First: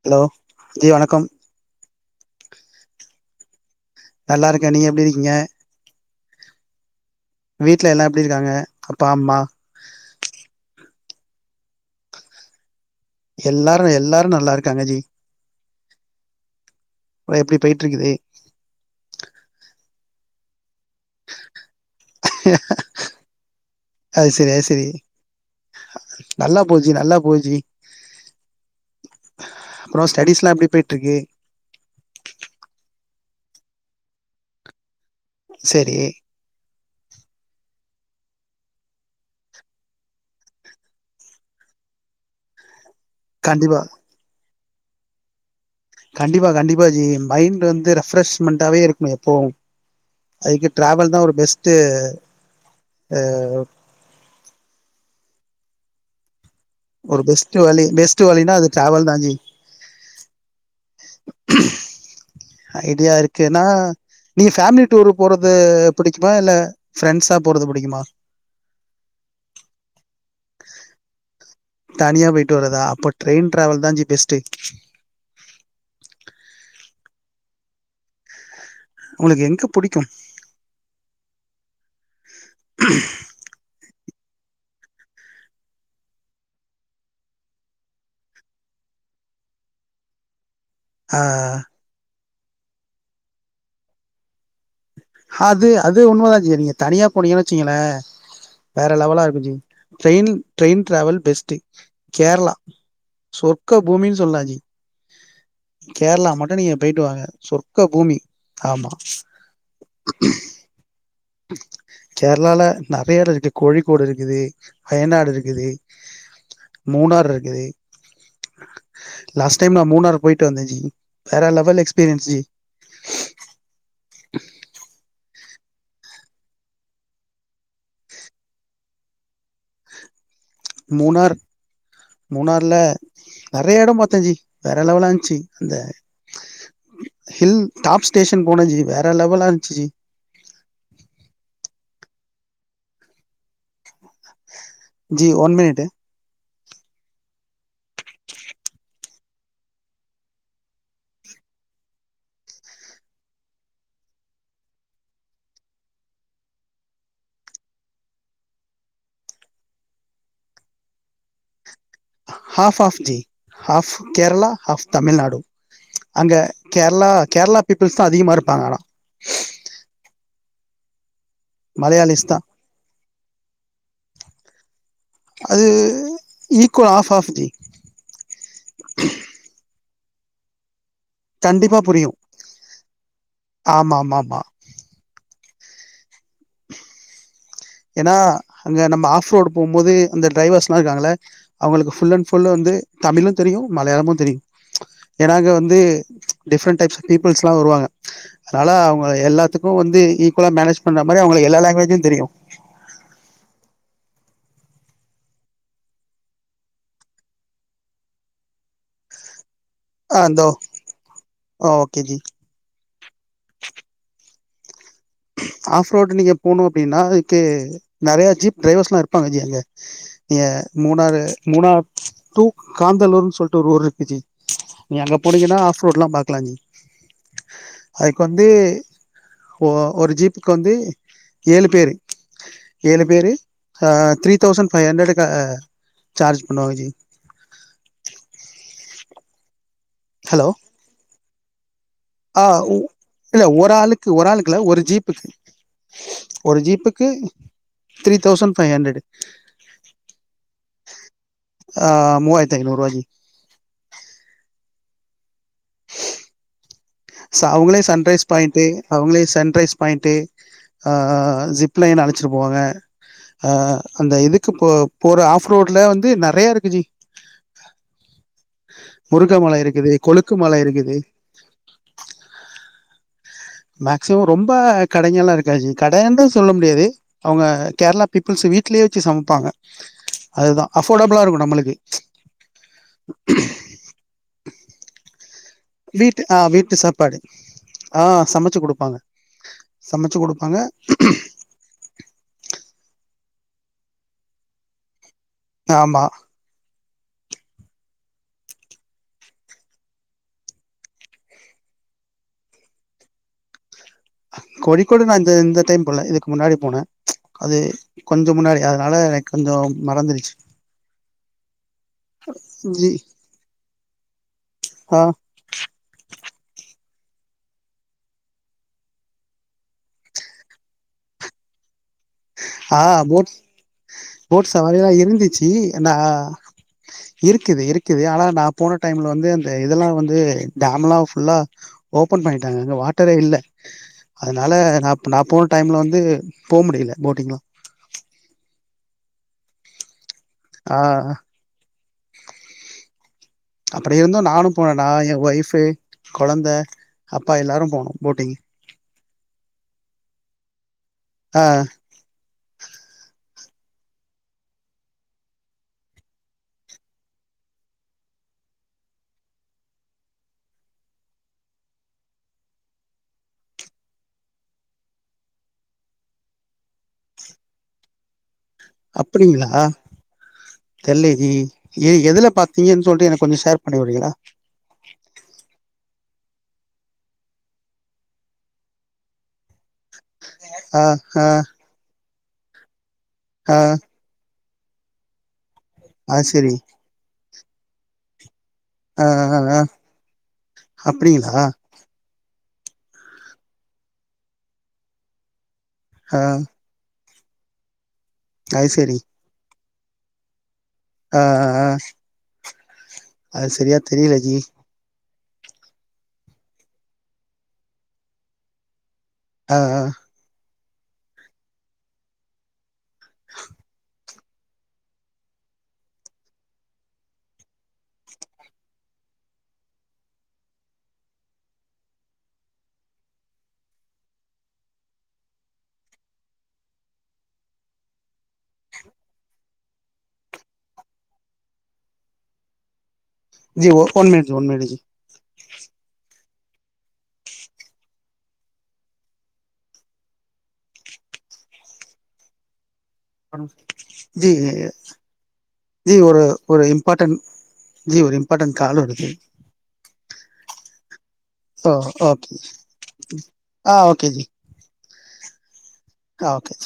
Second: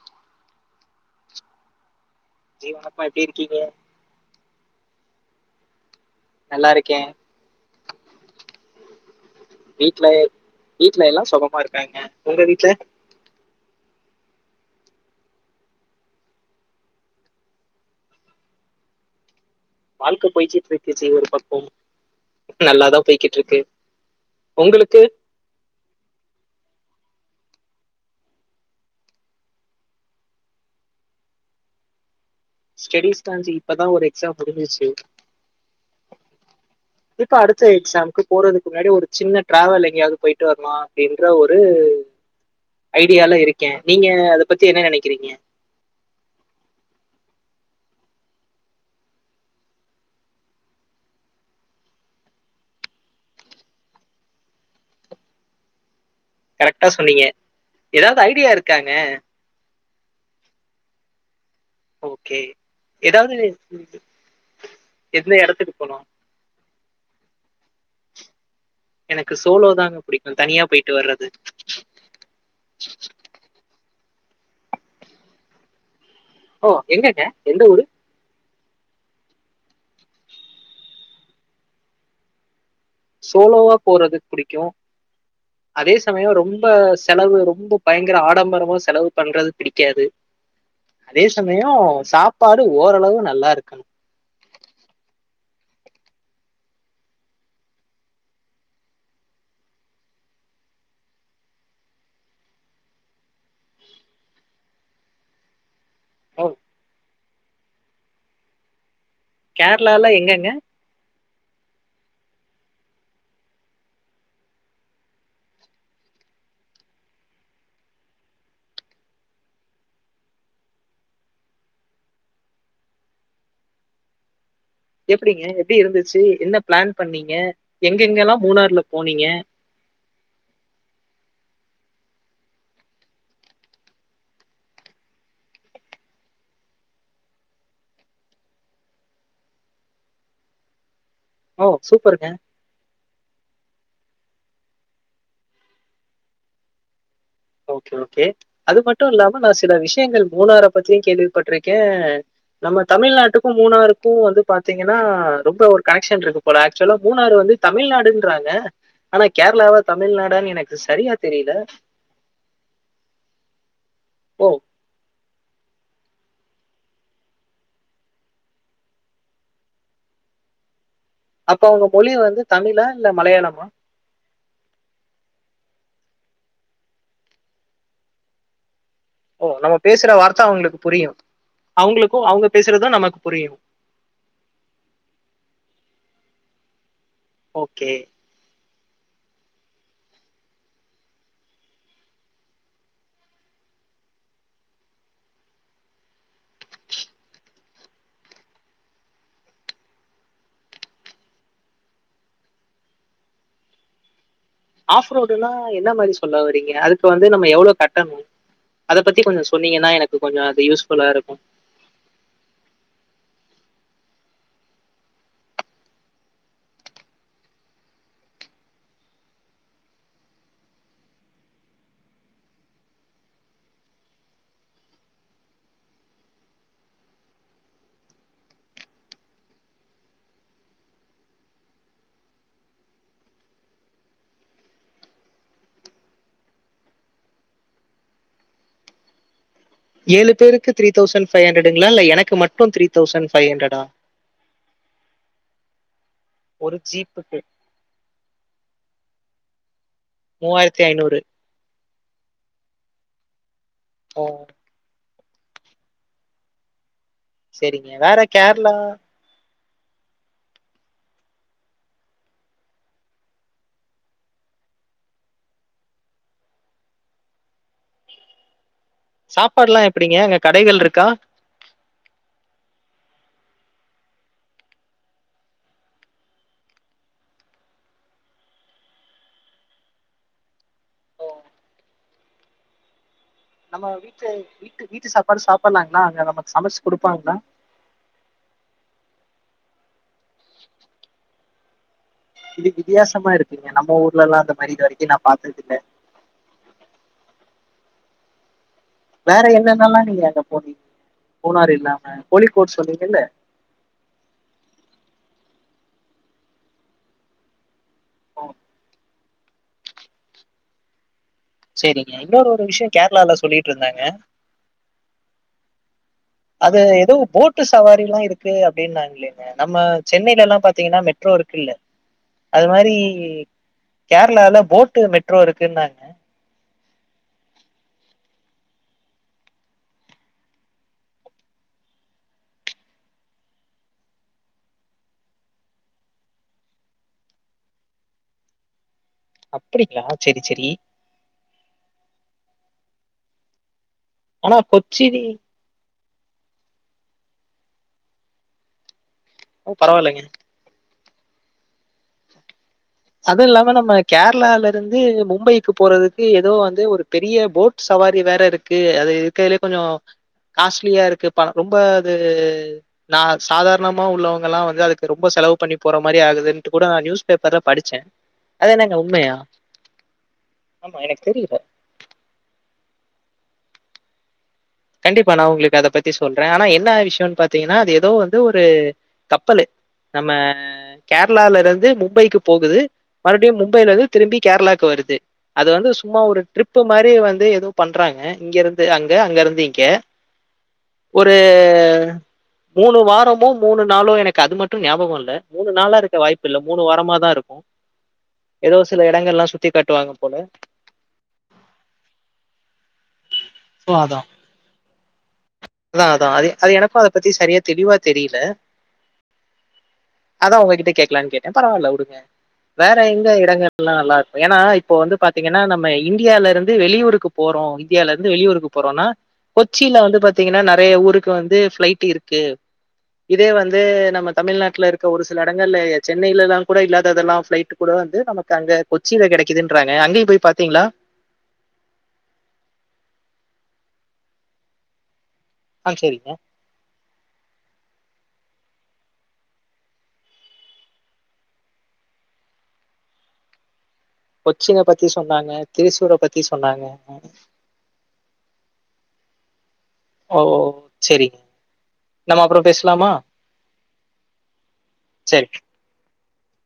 Hello G வணக்கம் ஜீ வணக்கம் எப்டி இருக்கீங்க நல்லா இருக்கே நீங்க எப்டி இருக்கீங்க நல்லா இருக்கே வீட்ல எல்லாம் எப்டி இருக்காங்க அப்பா அம்மா வீடல எல்லா சொகமா இருக்காங்க உங்க வீட்ல எல்லாரு எல்லாரு நல்லா இருக்காங்க ஜி எப்டி போய்டிருக்குது வீட்டுக்கு போயி சீப் [unintelligible] ச்சி ஒரு பக்கம் நல்லாதா போய்டிருக்கு அது சரி அது சரி உங்களுக்கு போச்சி அப்பறம் ஸ்டடிஸெல்லா எப்டி போய்ட்ருக்கு ஸ்டெடிஸ்தா ஜீ இப்பதா ஒரு எக்ஸாம் முடிஞ்சிச்சு சேரி ஷாங்க்கு போறதுக்கு முன்னாடி ஒரு சின்ன டிராவல் எங்கயாவது போயிட்டு வரலா அப்டின்ற ஒரு ஐடியால இருக்கே கண்டிப்பா நீங்க அது பத்தி என்ன நெனக்கிறீங்க கண்டிப்பா கண்டிப்பா ஜி மைண்ட் வந்து ரெஃப்ரெஷ்மண்டாவே இருக்ணு எப்பவு அதுக்கு ட்ரேவல் தா ஒரு பெஸ்ட்டு அ வ் கரெக்டா ஒரு சொன்னீங்க பெஸ்ட்டு வழி ஏதாவது பெஸ்ட்டு ஐடியா வழின்னா அது இருக்காங்க ட்ரேவல்தா ஜி ஒ ஐடியா இருக்கு எனா நீங்க ஃபேம்லி டூரு எந்த போறது எடத்துக்கு போனு புடிக்குமா இல்ல ஃப்ரெண்ட்ஸா போறது புடிக்குமா எனக்கு சோலோ தாங்க புடிக்கு தனியா பொய்ட்டு வர்றது தனியா பொய்ட்டு வர்றதா அப்ப ட்ரெயின் ட்ரேவல்தா ஜி பெஸ்ட்டு ஓ எங்கங்க எந்த ஊரு உங்ளுக்கு எங்க புடிக்கு சோலோவா போறதுக் புடிக்கு அதே சமயொ ரொம்ப செலவு ரொம்ப பயங்குர ஆடம்பரமா செலவு பண்றது பிடிக்காது ஆ அதே சமயயொ சாப் பாடு ஓரளவு நல்லா இருக்கண் அது அது உண்மதா ஜி நீங்க தனியா போனீங்கன்னு வச்சீங்களே வேற லெவலா இருக்கு G trail train travel best கேர்ளா சொர்க்க பூமின் சொல்லா ஜி கேர்ளா ஓ! மட்டு நீங்க பெயிட்டு வாங்க சொர்க்க பூமி ஆமா கேர்ளால எங்கங்க கேரளால நெறைய எட இருக்கு கோழிக்கோடு இருக்குது வயநாடு இருக்குது மூணார் இருக்குது லாஸ்ட் டைம் நா மூணார் போயிட்டு வந்தே ஜி வேற லெவல் எக்ஸ்பீரியன்ஸ் ஜி எப்டிங்க எப்டி இருந்துச்சு என்ன ப்ளான் பண்ணீங்க எங்கெங்கெல்லா மூணார்ல போனீங்க மூணார் மூணார்ல நெறையா எட பாத்தே ஜி வேற லெவலா இருந்துச்சு அந்த ஹில் டாப் ஸ்டேஷன் போனே ஜி வேற லெவல்லா இருந்துச்சு ஓ சூப்பருங்க G one minute okay okay அது மட்டும் இல்லாம சில விஷயங்கள் மூணார பத்தியு கேள்விப்பட்ருக்கே நம்ம தமிழ்நாட்டுக்கு மூணாருக்கு வந்து பாத்தீங்கன்னா ரொம்ப ஒரு கனெக்ஷன் இருக்கு போல ஆக்சுவலா மூணாறு வந்து தமிழ்நாடுன்றாங்க ஆனா கேரளாவா தமிழ்நாடான்னு எனக்கு சரியா தெரில ஹாஃப் ஹாஃப் ஜி ஹாஃப் ஓ! கேரளா ஹாஃப் தமிழ்நாடு அங்க கேரளா கேரளா பீப்புள்ஸ் தான் அதிகமா இருப்பாங்க ஆனா அப்ப அவங்க மொழி மலையாளிஸ் வந்து தான் தமிழா இல்ல மலையாளமா அது ஈக்வல் ஹாஃப் ஹாஃப் ஓ நம்ம பேசுற வார்த்த அவங்களுக்கு புரியும் கண்டிப்பா புரியும் அவங்களுக்கும் அவங்க பேசுறதும் நமக்கு புரியும் ஆமா ஆமா ஆமா ஓகே அங்கே நம்ம ஆஃப் ரோடு போகும் போது அந்த டிரைவர்ஸ்லாம் இருக்காங்கள்ல அவங்களுக்கு ஃபுல் அண் ஃபுல்லும் வந்து தமிழும் தெரியும் மலையாளமும் தெரியும் ஏன்ன அங்க வந்து டிஃப்ரெண்ட் டைப்ஸ் ஆஃப் பீப்புள்ஸெலாம் வருவாங்க அதனால் அவங்க எல்லாத்துக்கும் வந்து ஈக்குவலா மேனேஜ் பண்ணுற மாதிரி அவங்களுக்கு எல்லா லாங்குவேஜும் தெரியும் ஆஃப் ரோடுனா என்ன மாதிரி சொல்ல வரீங்க அதுக்கு வந்து நம்ம எவ்வளவு கட்டணும் அதை பத்தி கொஞ்சம் சொன்னீங்கன்னா ஆ எனக்கு கொஞ்சம் இந்தோ அது யூஸ்ஃபுல்லா இருக்கும் ஓகே ஜி ஆஃப் ரோடு நீங்க போணு அப்டின்னா இ கே நெறையா ஜீப் ட்ரைவர்ஸ்லா இர்ப்பாங்க ஜி அங்கே நீங்க மூணாரு மூணா டூ காந்தலூர்னு சொல்ட்டு ஒரு ஊர்ருக்கு ஜி நீ அங்க போனீங்கனா ஆஃப் ரோட்லா பாக்லா ஜி அதுக்கு வந்து ஒ ஒரு ஜீப் வந்து ஏழு பேரு ஏழு பேரு த்ரீ தௌசண்ட் ஃபை ஹண்ரடுக்க அ சார்ஜ் பண்ணுவாங்க ஜி ஏழு பேருக்கு த்ரீ தௌசண் ஃபை ஹண்ரட் அ உ இல்ல ஒரு ஹண்ட்ரடா ஆளுக்கு ஒரு ஆளுக்குல ஒரு ஜீப்புக்கு ஒரு ஜீப்புக்கு த்ரீ தௌசண் ஃபை ஹண்ரட்டு மூவாயிரத்தி ஐநூறு அ மூவாயர்த்தி ஐநூறுவா ஜி அ ச அவுங்குளே சரிங்க வேற சன்ரைஸ் பாயிண்ட்டு கேரளா அவுங்குளே சன்ரைஸ் பாயிண்ட்டு ஆ ஜிப்லைன் அலச்சிட்டு போவாங்க அ அந்த இதுக்கு போ போற ஆஃப் ரோட்ல வந்து நிறையா இருக்கு ஜி முருக மல சாப்பாட்ல்லா இருக்குது எப்டிங்க கொழுக்கு அங்க மல கடைகள் இருக்குது இருக்கா மேக்சிமம் ரொம்ப கடைங்கல்லா இருக்காஜி கடன்டு சொல்ல முடியாது அவுங்க கேர்ளா பீப்புள்ஸ் வீட்லே வச்சி சமப்பாங்க அதுதா அஃபோடபுளா ஓ, இருக்கு நம்மளுக்கு நம்ம வீட்டு வீட்டு வீட்டு சாப் வீட்டு அ வீட்டு சாப்பாடு ஆ சமச்சு குடுப்பாங்க சம ச்சு குடுப்பாங்க இது வித்யாசமா இருக்குங்க நம்ம ஊர்லல்லா அந்த மாரி இது வரக்கி நா பாத்ததில்ல ஆமா வேற என்னென்னல்லா நீங்க அங்க போனீங் முனாரு இல்லாம கோழிக்கோட் சொன்னீங்கல்ல கோழக்கோடு நா இந்த இந்த டைம் போல இதுக்கு முன்னாடி போனே அது கொஞ்ச ஓ, முன்னாடி அதுனால எனக் கொஞ்சோ மறந்துறுச் சேரிங்க இன்னொரு ஒரு விஷ்யோ கேர்ளால சொல்லிட் இருந்தாங்க ஆ அது எதோ போட்டு சவாரில்லா இருக்கு அப்டின்னாங்ளேங்க நம்ம சென்னைலலா பாத்தீங்கன்னா மெட்ரோ இருக்குல்ல அது ஆ மாதிரி ஃபோட் ஃபோட் கேரளால சவாரில்லா போட்டு மெட்ரோ இருந்துச்சு நா இருக்குன்னாங்க இருக்குது இருக்குது ஆனா நாப் போன டைமில வந்து அந்த இதெல்லா வந்து டேம்லா ஃபுல்லா ஓப்பன் பண்ணிட்டாங்க அங்க வாட்டரே இல்ல அதனால நாப் நா போ போன டைமில வந்து போக முடியல ஃபோட்டிங்களா அப்படிங்களா செரி செரி ஆ அப்படி இருந்து நானு ஆனா போனே நா கொச்சி எ ஒய்ஃபு கொழந்த அப்பா எல்லாரு போனோ ஃபோட்டிங் ஓ பரவாயில்லைங்க ஆ அது இல்லாம நம்ம கேரளால இருந்து மும்பைக்கு போறதுக்கு ஏதோ வந்து ஒரு பெரிய ஃபோட் சவாரி வேற இருக்கு அது இருக்கதுலயே கொஞ்சோ காஸ்ட்லியா இருக்கு பா ரொம்ப அது நா சாதாரணமா உள்ளவங்க எல்லா வந்து அதுக்கு ரொம்ப செலவு பண்ணி போற மாரி ஆகுதுன்னட்டு கூட நா நியூஸ் பேப்பர்லா படிச்சே அப்படிங்களா ஆமா எனக்கு தெரிலயே தெரியல. எ எதுல பாத்தீங்கன்னு சொல்லிட்டு எனக்கு கொஞ்சோ சேர்ப் பண்ணிவுடரீகளா கண்டிப்பா நா உங்களுக்கு அத பத்தி சொல்றே ஆனா என்னா விஷயம்ன்னு பாத்தீங்கன்னா அது ஏதோ வந்து ஒரு கப்பலு நம்ம ஆ ஆ கேரளால இருந்து மும்பைக்கு போகுது மறுபடியு ஆ மும்பையில இருந்து திரும்பி கேரளாக்கு வருது அது வந்து சும்மா அது ஒரு செரி ட்ரிப் மாரி வந் ஏது ஏதோ பண்றாங்க இங்க இருந்து ஆ அங்க ஆ ஆ அங்கருந்து இங் கே ஒரு அப்படிங்களா மூணு வாரமோ மூணு நாளோ எனக்கு அது மட்டு ஞாபகவல்ல மூணுநாளா இருக்க ஆ வாய்ப்பில்ல மூணு வாரமா லா இருக்கு அது ஏதோ செரி சில இடங்கலா சுத் சுத்தி காட்டுவாங்க போல ஆ ஆ ஆ அது சரியா சோ தெரியல அதா ஜி அதா அதா அது அது எனக்கு அத பத்தி சரியா தெளிவா தெரியல ஆ ஆ அதா உங்ககிட்ட கேட்கலான்னு கேட்டே பரவால்ல உடுங்க வேற எங்க இடங்கலா நல்லா இருக் ஏன்னா இப்போ வந்து பாத்தீங்கன்னா நம்ம இந்தியால இருந்து வெளியூருக்கு போறோ இந்தியால இருந் ந்து வெளியூருக்கு போறோம்னா கொச்சில வந்து பாத்தீங்கன்னா நெறையா ஊருக்கு வந்து பளைட் இருக்கு இதே வந்து நம்ம தமிழ்நாட்டுல இருக்க ஒரு சில எடங்கள்ல சென்னைலலா கூட இல்லாததெல்லா பிளைட் கூட வந்து நமக்கு அங்க கொச்சில கெடைக்குதுன்றாங்க அங்கியு போய் பாத்தீங்களா G one minute one minute G ஆ சேரிங்க பனு ஜி கொச்சின பத்தி சொன்னாங்க, ஜி திருசூர ஒரு பத்தி ஒரு சொன்னாங்க. இம்பாட்டன் ஜி ஒரு இம்பாட்டன் கால் வருது ஓ சரிங்க. ஓ ஓக்கி நம்ம அப்புறம் பேசலாமா? ஆ ஓக்கே ஜி சேரி கா